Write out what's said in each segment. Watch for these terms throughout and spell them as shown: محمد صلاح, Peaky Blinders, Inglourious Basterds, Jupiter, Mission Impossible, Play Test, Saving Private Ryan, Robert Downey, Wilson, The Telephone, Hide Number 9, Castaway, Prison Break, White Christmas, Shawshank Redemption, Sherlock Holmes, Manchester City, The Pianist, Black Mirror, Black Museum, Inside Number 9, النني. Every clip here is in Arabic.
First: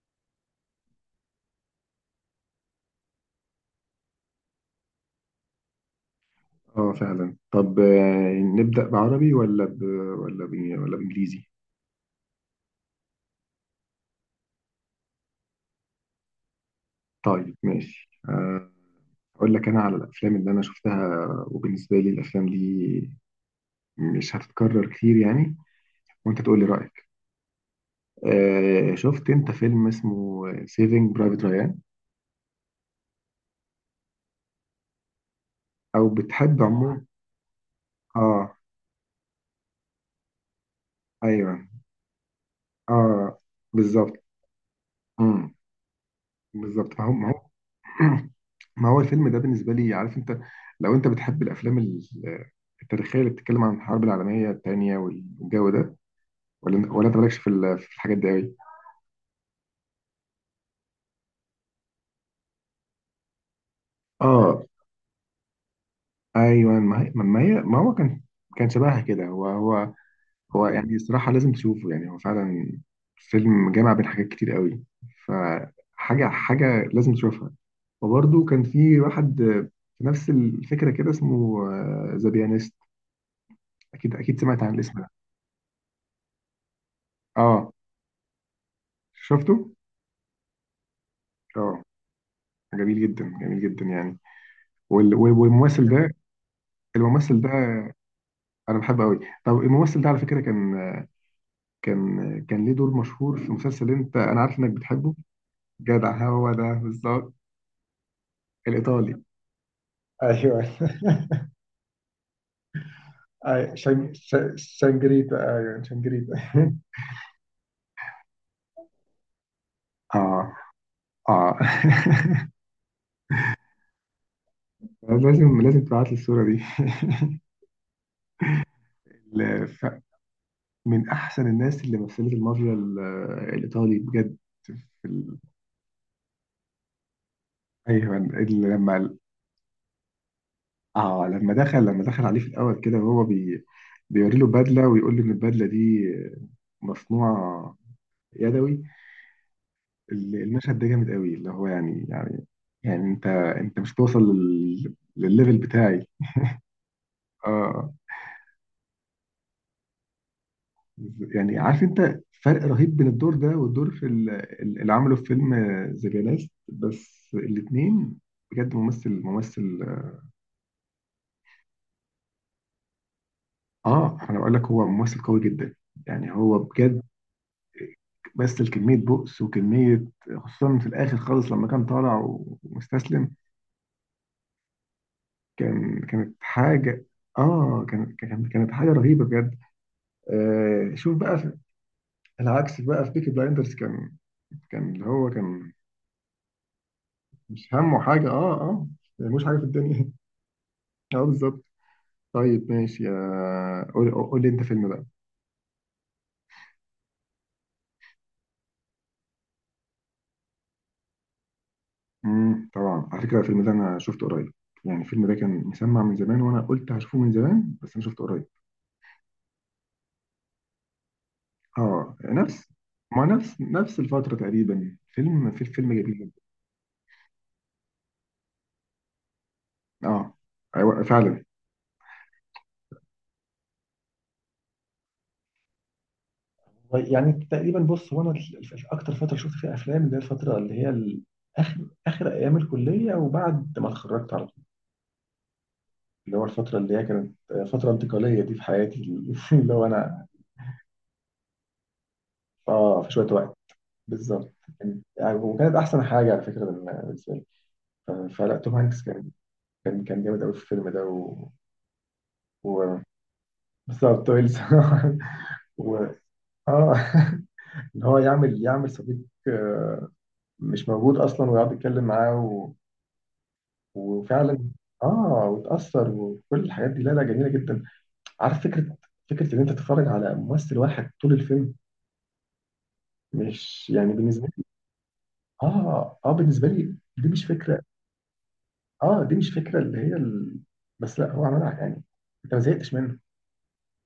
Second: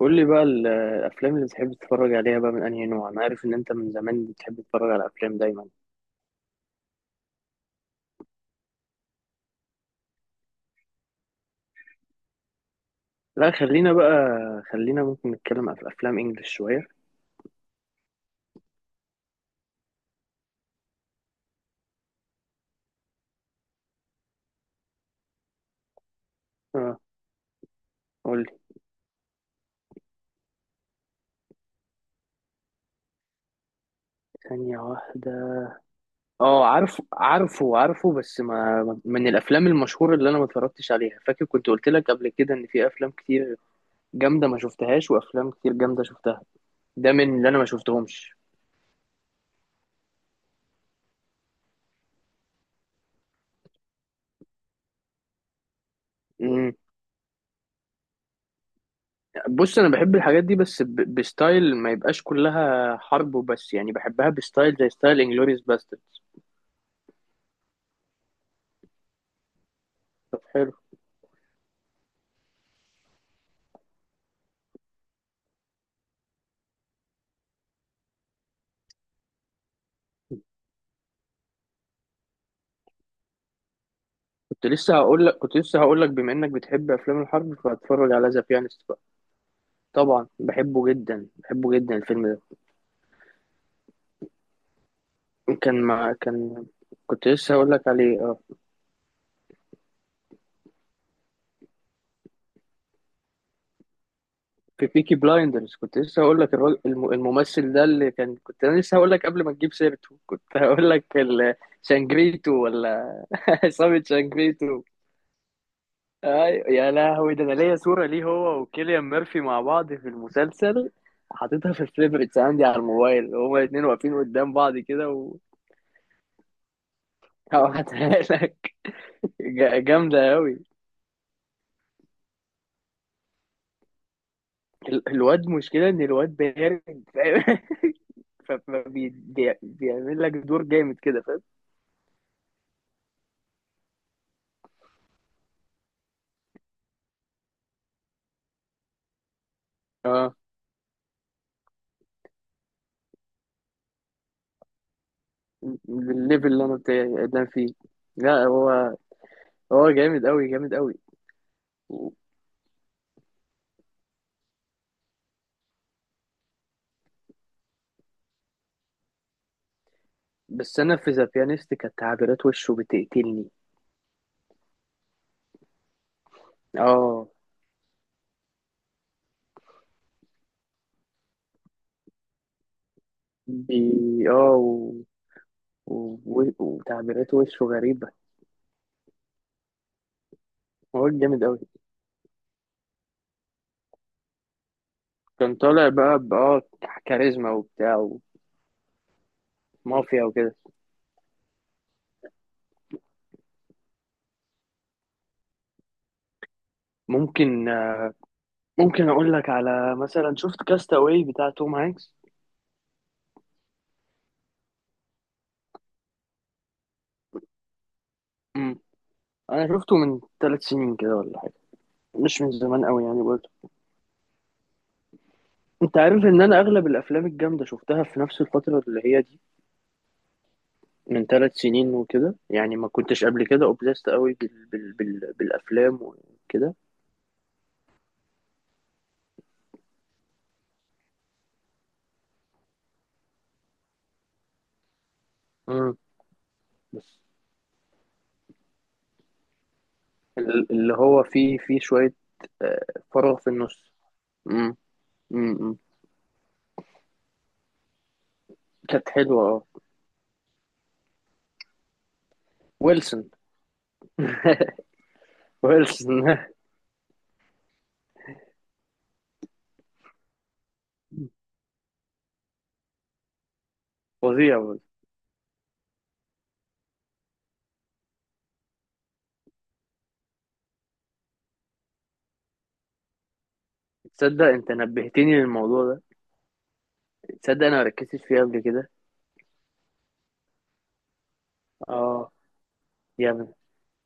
قول لي بقى الافلام اللي بتحب تتفرج عليها بقى من انهي نوع. انا عارف ان انت من زمان بتحب تتفرج على افلام دايما. اه فعلا. طب نبدأ بعربي ولا ب... ولا بإنجليزي. لا، خلينا بقى، ممكن نتكلم عن افلام انجلش شويه. طيب ماشي، أقول لك أنا على الأفلام اللي أنا شفتها. وبالنسبة لي الأفلام دي مش هتتكرر كتير يعني، وأنت تقول لي اه رأيك. قول لي. شفت أنت فيلم اسمه سيفينج برايفت ريان؟ ثانيه واحده. أو بتحب اه عموما؟ عارفه، بس آه. ما من الافلام المشهوره اللي انا ما اتفرجتش عليها. فاكر كنت أيوه. قلت لك قبل كده ان في افلام آه. كتير بالظبط. جامده ما شفتهاش، وافلام مم، كتير جامده شفتها. بالظبط. ده فهم هم. من اللي انا ما شفتهمش. ما هو الفيلم ده بالنسبة لي عارف انت، لو انت بتحب الافلام التاريخية اللي بتتكلم عن الحرب العالمية التانية والجو ده، ولا انت مالكش في في الحاجات دي قوي. بص، انا بحب الحاجات دي بس بستايل ما يبقاش كلها حرب وبس، يعني بحبها اه. بستايل زي ستايل انجلوريوس باسترد. ايوه، ما هي ما هو كان، كان شبهها كده هو. هو حلو. يعني الصراحة لازم تشوفه، يعني هو فعلا فيلم جامع بين حاجات كتير قوي. فحاجة لازم تشوفها. وبرده كان في واحد، في نفس الفكرة كده، اسمه ذا بيانيست. اكيد سمعت عن الاسم ده. كنت لسه هقول لك، بما انك بتحب افلام الحرب اه، فهتفرج على ذا بيانست بقى. شفته. طبعا، بحبه اه، جدا الفيلم ده. جميل جدا، جميل جدا يعني. وال- وال- كان والممثل ده، ما كان كنت الممثل ده لسه هقول لك عليه. اه انا بحبه قوي. طب الممثل ده على فكره كان، كان ليه دور مشهور في مسلسل انت انا عارف انك في بتحبه. بيكي بلايندرز. كنت لسه جدع، هقول هو لك ده الراجل بالظبط. الممثل ده، اللي كان كنت انا لسه هقول الايطالي، لك قبل ما تجيب سيرته كنت ايوه. هقول لك شانجريتو، ولا أي- عصابة شن- ش- شانجريتو. شنجريتا ايوه شنجريتا. أيوة، يا لهوي، ده انا ليا صورة ليه هو وكيليان ميرفي مع بعض في اه، المسلسل، اه. حاططها في الفيفوريتس عندي على الموبايل، هما الاتنين واقفين قدام بعض كده و لازم تبعت لي الصوره دي. هبعتها لك. ال- ف- جامدة أوي. من احسن الناس اللي مثلت المافيا الايطالي بجد. في ال... الواد، مشكلة إن الواد بارد، فاهم؟ ايوه، لما، فبيعمل لك دور جامد كده، اه فاهم؟ لما دخل، لما دخل عليه في الاول كده وهو بي، بيوري له بدله ويقول له ان البدله دي مصنوعه يدوي. اه، المشهد ده جامد قوي، اللي هو يعني، يعني، يعني انت، انت مش توصل لل... للليفل بتاعي. بالليفل اللي أنا بتاعي اللي أنا فيه. اه. لا هو، جامد أوي. يعني عارف و- انت فرق رهيب بين الدور ده والدور في اللي عمله في فيلم ذا بيانست، بس الاثنين بجد ممثل ممثل. بس أنا في ذا بيانيست كانت تعبيرات وشه بتقتلني. اه انا بقول لك هو ممثل قوي جدا، يعني هو بجد. اه بس الكمية بؤس وكمية، خصوصا في الآخر خالص لما كان طالع ومستسلم. بي. اه و... و... كانت حاجة، وتعبيرات وشه آه غريبة. كانت، كانت حاجة رهيبة بجد. آه، هو شوف بقى جامد في أوي. العكس بقى، في بيكي بلايندرز كان، اللي هو كان كان، طالع بقى، كاريزما مش وبتاع همه حاجة. آه، مش حاجة في الدنيا. ومافيا وكده. آه بالظبط. طيب ماشي، يا قول قول لي أنت فيلم بقى. ممكن، آه، ممكن أقول لك على، مثلا، شفت كاستاوي بتاع توم هانكس. طبعا على فكرة الفيلم ده أنا شفته قريب. يعني الفيلم ده كان مسمع من زمان وأنا قلت هشوفه من زمان، بس أنا شفته قريب. مم. أنا شفته من ثلاث سنين كده ولا حاجة، اه. مش من نفس، زمان أوي يعني ما برضه. نفس نفس الفترة تقريبا. فيلم، في الفيلم أنت جميل عارف جدا. إن أنا أغلب الأفلام الجامدة شفتها في نفس الفترة اللي هي دي، اه. ايوه من فعلا. ثلاث سنين وكده يعني. ما كنتش قبل كده أوبليست أوي بالأفلام وكده. والله يعني تقريبا، بص هو انا اكتر فتره شفت فيها افلام، اللي هي الفتره اللي هي اخر، اخر ايام الكليه وبعد ما اتخرجت على طول. اللي هو الفتره اللي هي كانت فتره انتقاليه دي في حياتي. اللي هو انا، اللي هو فيه، شوية، آه، اه في شويه فراغ في وقت. النص. بالظبط، مم. كان- يعني، مم. وكانت مم. احسن حاجه على فكره بالنسبه لي. ف- فلا توم هانكس كانت كان، حلوة، اه، كان جامد قوي في الفيلم ده و... و... ويلسون. بالظبط، ويلز. ويلسون. اه. ان هو يعمل، يعمل صديق، آه، مش موجود اصلا، ويقعد يتكلم معاه و... وفعلا، فظيع برضه. اه. وتاثر وكل الحاجات دي، لا لا جميله جدا. عارف فكره، فكره ان انت تتفرج على ممثل واحد طول الفيلم، مش يعني تصدق بالنسبه لي. انت نبهتني للموضوع ده؟ اه بالنسبه لي دي مش تصدق انا فكره. ما ركزتش فيه قبل كده؟ اه دي مش فكره اللي هي ال... بس لا هو عملها يعني. اه، انت ما زهقتش منه. جامد،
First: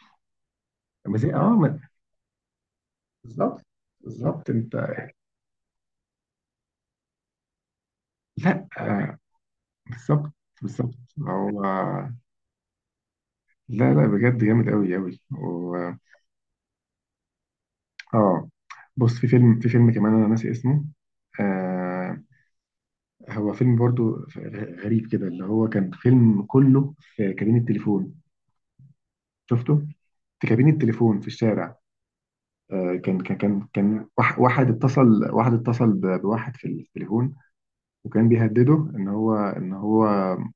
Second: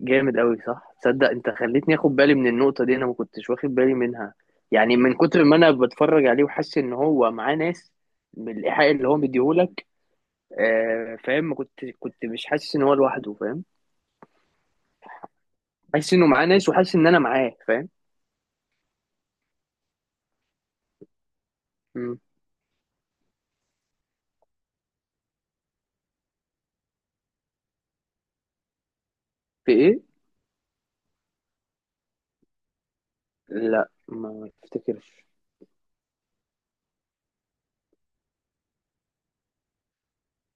جامد قوي، صح. ما تصدق زهق، اه انت ما... خليتني اخد بالي من النقطة دي؟ انا ما كنتش بالظبط. واخد بالي منها. بالظبط انت. يعني من كتر ما انا بتفرج عليه وحاسس ان هو معاه ناس، من لا، الايحاء اللي هو آه، مديهولك. بالظبط. بالظبط آه، فاهم، ما هو، كنت كنت مش حاسس ان هو لوحده، فاهم؟ لا لا بجد جامد قوي قوي و... حاسس انه معاه ناس، وحاسس ان انا معاه، فاهم؟ اه بص، في فيلم، في فيلم كمان انا ناسي اسمه. مم. آه، هو فيلم برضو غريب كده، اللي هو كان فيلم كله في كابين التليفون، في شفته؟ ايه؟ في كابين التليفون في الشارع. آه، كان كان كان لا، كان ما واحد افتكرش. اتصل، واحد اتصل بواحد في التليفون، وكان بيهدده ان هو، ان هو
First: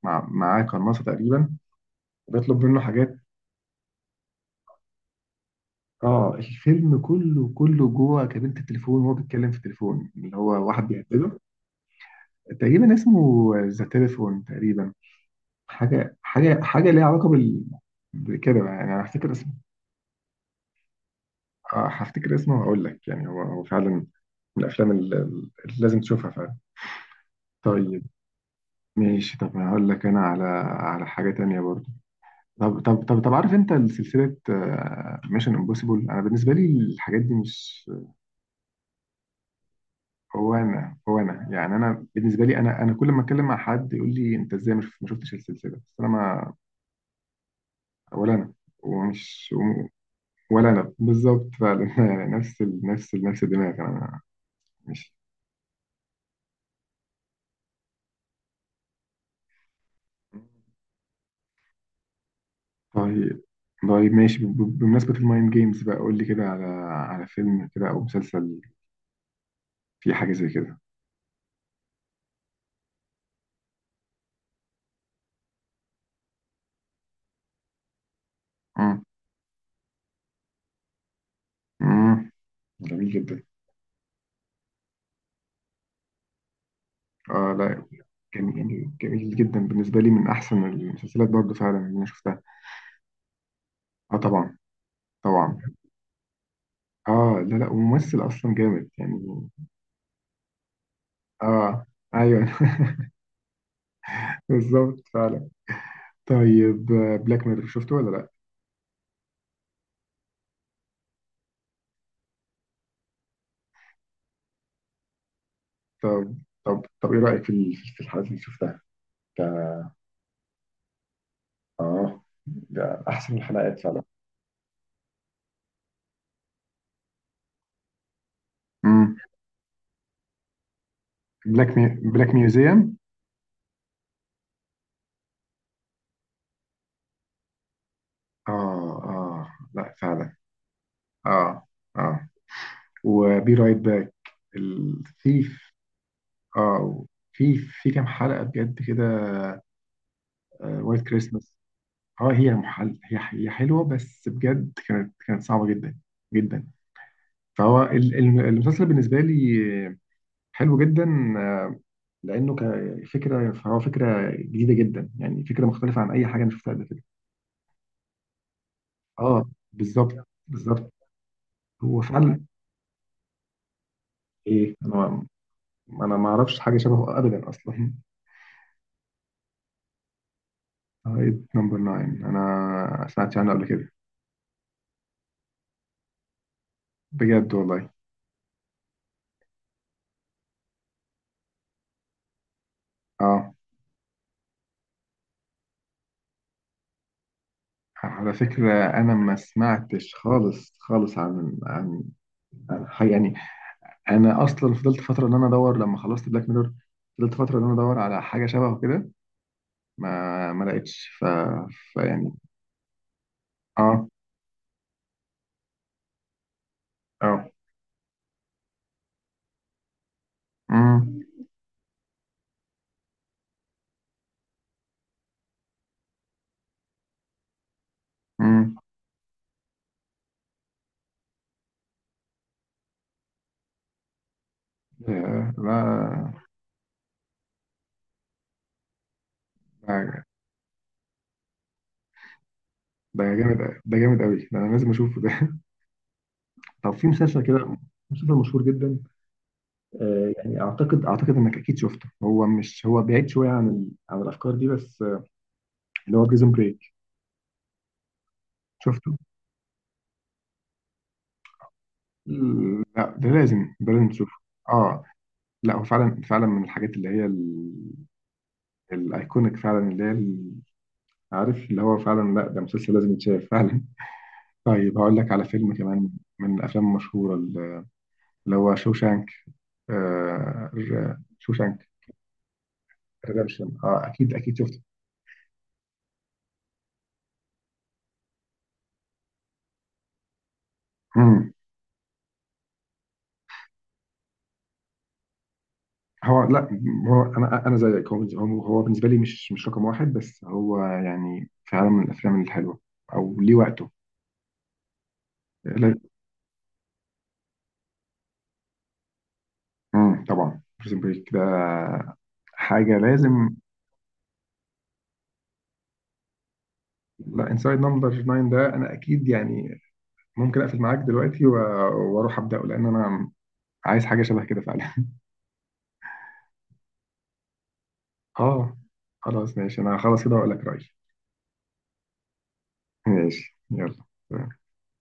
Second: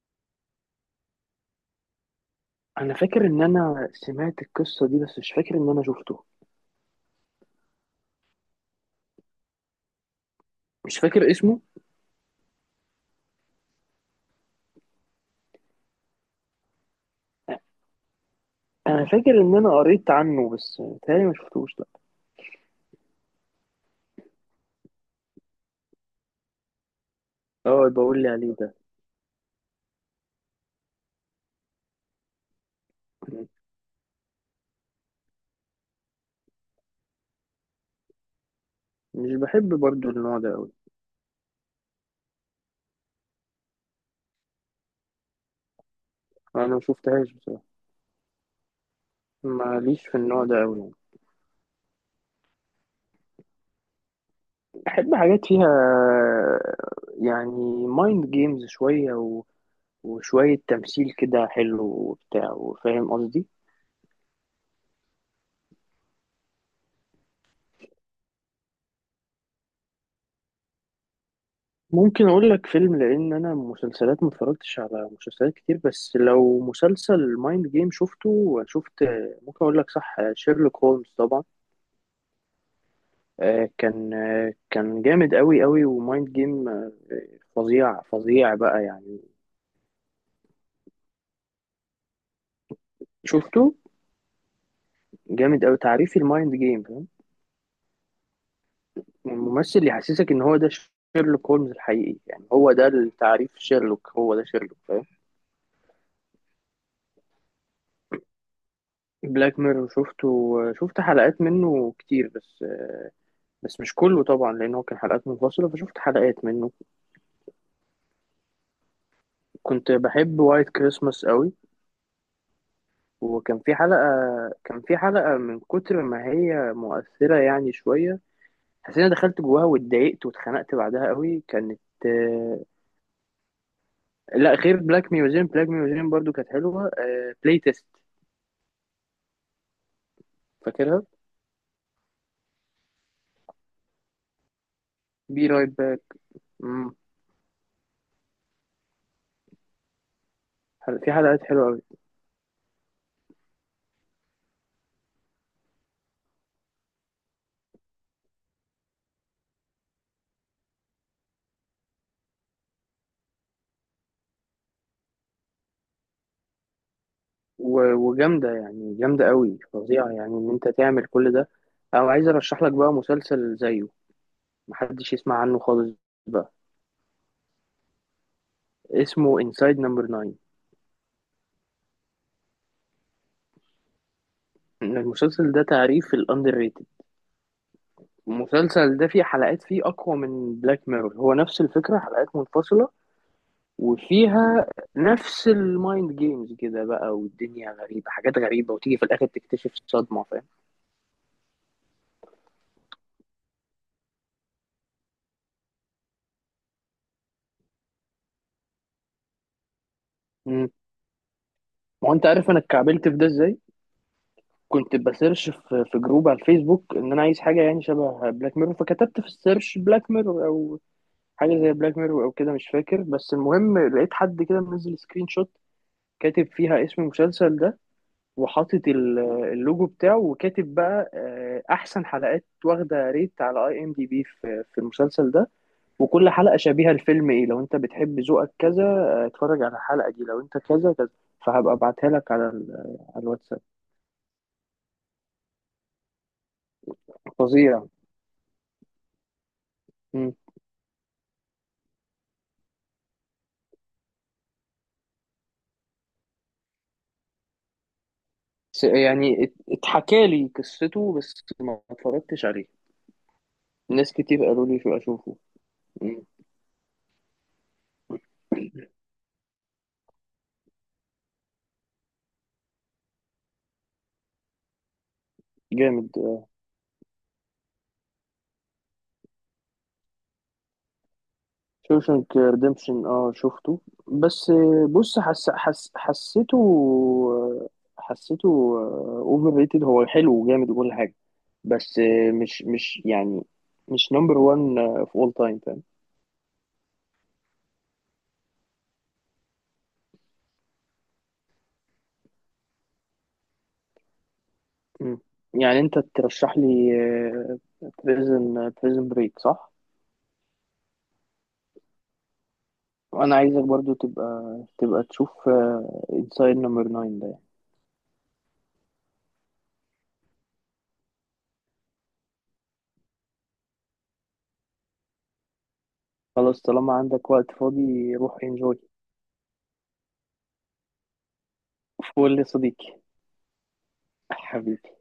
معاه قناصة تقريبا، وبيطلب منه انا حاجات. فاكر ان انا سمعت القصه دي، بس مش فاكر ان انا شفته. اه، الفيلم كله، كله جوه كابينة التليفون، وهو بيتكلم في التليفون اللي هو واحد مش فاكر بيهدده. اسمه. تقريبا اسمه ذا تليفون تقريبا. حاجه ليها علاقه بال، بكده بقى. يعني انا انا فاكر هفتكر اسمه. ان انا قريت عنه بس تهيألي ما شفتوش، لا. اه هفتكر اسمه وهقول لك، يعني هو هو فعلا من الافلام اللي لازم تشوفها فعلا. اه، طيب بقول لي عليه ده. ماشي، طب هقول لك انا على، على حاجه تانية برضه. طب مم. عارف انت سلسله ميشن امبوسيبل؟ انا بالنسبه لي الحاجات دي مش، مش بحب برضو النوع ده هو قوي. انا هو انا يعني انا بالنسبه لي، انا كل ما اتكلم مع حد يقول لي انت ازاي ما شفتش السلسله. بس انا ما، انا ما شفتهاش بصراحه، ولا انا، ومش، ماليش في النوع ده ولا قوي انا يعني. بالظبط فعلا. يعني نفس ال... نفس ال... نفس الدماغ انا، بحب مش. حاجات فيها، يعني، مايند جيمز شويه وشويه تمثيل كده حلو وبتاع، وفاهم طيب، قصدي. طيب ماشي، بمناسبة المايند جيمز بقى قول لي كده على، على فيلم كده او مسلسل فيه حاجة زي كده. ممكن اقول لك فيلم، لان انا مسلسلات ما اتفرجتش على مسلسلات كتير، بس لو مسلسل مايند جيم شفت. مم. ممكن اقول لك، صح، شيرلوك هولمز طبعا. مم. جميل جدا. آه، كان جامد قوي قوي، ومايند جيم، آه، اه لا، فظيع، بقى جميل، يعني. جميل جدا بالنسبة لي، من احسن المسلسلات برضه فعلا اللي انا شفتها. شفته؟ اه طبعا، طبعا. جامد قوي، تعريفي المايند جيم، فاهم؟ اه لا لا، وممثل اصلا جامد يعني. الممثل اللي يحسسك ان هو ده شيرلوك هولمز اه الحقيقي، ايوه. يعني هو ده التعريف، شيرلوك، هو ده شيرلوك، بالظبط فاهم؟ فعلا. طيب، بلاك ميرور شفته ولا لا؟ بلاك ميرور شفته. آه، شفت حلقات منه كتير، بس آه، بس مش كله طبعا لان هو كان حلقات منفصله، فشفت طب، حلقات منه. طب ايه رأيك في في الحلقات اللي شفتها؟ ك- كنت بحب وايت كريسماس قوي. اه، ده احسن وكان في الحلقات حلقه، فعلا. من كتر ما هي مؤثره يعني شويه حسيت إن انا امم، دخلت جواها واتضايقت واتخنقت بعدها قوي بلاك كانت، مي... بلاك آه، ميوزيوم. لا، غير بلاك ميوزيوم، بلاك ميوزيوم برضو كانت حلوه. بلاي تيست، اه لا فعلا. فاكرها. اه. اه. وبي رايت باك بي رايت الثيف. باك. مم. اه، في، في كام حلقة بجد كده. وايت في حلقات كريسماس. حلوه قوي. اه White Christmas. آه، هي محل، هي حلوة، بس بجد كانت، كانت صعبة جدا جدا. فهو المسلسل بالنسبة لي حلو جدا، آه، لانه كفكره، فهو فكره جديده جدا، يعني فكره مختلفه عن اي حاجه انا شفتها قبل كده. وجامده يعني، جامده اه قوي، فظيعه بالظبط، يعني، ان انت بالظبط. تعمل كل ده. هو او عايز فعلا. ارشح لك بقى مسلسل زيه ايه محدش انا، يسمع عنه خالص انا ما بقى، اعرفش حاجه شبهه ابدا اصلا. اسمه انسايد نمبر 9. هايد نمبر 9 انا سمعت عنه قبل كده. المسلسل ده تعريف الاندر ريتد. بجد والله. المسلسل ده فيه حلقات فيه اقوى من بلاك ميرور، هو نفس الفكره، حلقات منفصله، اه وفيها نفس المايند جيمز كده بقى، والدنيا غريبه، على حاجات غريبه، فكرة وتيجي في أنا الاخر ما تكتشف سمعتش صدمه، فاهم؟ خالص خالص عن، عن حاجة يعني. أنا أصلا فضلت فترة إن أنا أدور لما خلصت بلاك ميرور، فضلت فترة إن أنا أدور على حاجة شبهه كده، ما مم. لقيتش ف... ما انت فيعني. عارف انا اتكعبلت في ده ازاي؟ آه كنت بسيرش في في جروب على الفيسبوك ان انا عايز آه حاجه يعني شبه بلاك ميرور، فكتبت في السيرش بلاك ميرور او امم حاجه زي بلاك ميرور او كده، مش فاكر، بس المهم لقيت حد كده منزل سكرين شوت كاتب فيها اسم المسلسل ده، امم وحاطط اللوجو بتاعه، وكاتب بقى، آه، احسن حلقات، واخده ريت على اي ام دي بي في في المسلسل ده، ياه، لا. وكل حلقه شبيهه لفيلم ايه، لو انت بتحب ذوقك كذا، آه، اتفرج على الحلقه دي، ده، لو انت كذا كذا. فهبقى ابعتها لك على على ده جامد الواتساب. ده جامد قوي، ده انا لازم اشوفه ده. طب في مسلسل كده، فظيع. مسلسل مشهور جدا، آه، مم. يعني اعتقد انك اكيد شفته. هو مش، هو بعيد شويه عن ال... عن الافكار دي، بس آه، اللي هو بريزون بريك. شفته؟ اتحكى لي قصته بس ما اتفرجتش عليه. لا ده لازم، ناس تشوفه. كتير قالوا لي شو اه اشوفه. لا هو فعلا، مم. فعلا من الحاجات اللي هي ال... الايكونيك فعلا، اللي هي ال... عارف اللي هو فعلا، لا ده مسلسل لازم يتشاف فعلا. طيب هقول لك على فيلم كمان جامد، آه. من الافلام المشهوره، اللي هو شوشانك. آه شوشانك شوشنك ريديمشن، اه ريدمشن. شفته. اه اكيد بس اكيد شفته. آه، بص، حس حس حسيته، آه، حسيته اوفر ريتد. هو حلو وجامد وكل حاجه مم. بس آه، مش مش يعني مش نمبر 1 في اول تايم، فاهم؟ هو لا، هو انا زيك، هو بالنسبه لي مش، مش رقم واحد، بس هو يعني فعلا من الافلام الحلوه او ليه وقته. مم. يعني لا. انت ترشح لي بريزن بريك، صح؟ مم. طبعا بريزن بريك ده حاجه وانا لازم. عايزك برضو تبقى تشوف انسايد نمبر 9 ده. لا انسايد نمبر 9 ده انا اكيد يعني ممكن اقفل معاك دلوقتي واروح ابداه، لان انا عايز حاجه شبه كده فعلا. خلاص، طالما عندك وقت فاضي روح اه، انجوي. خلاص ماشي، انا خلاص كده هقول لك رايي. فول يا صديقي. ماشي يلا. حبيبي.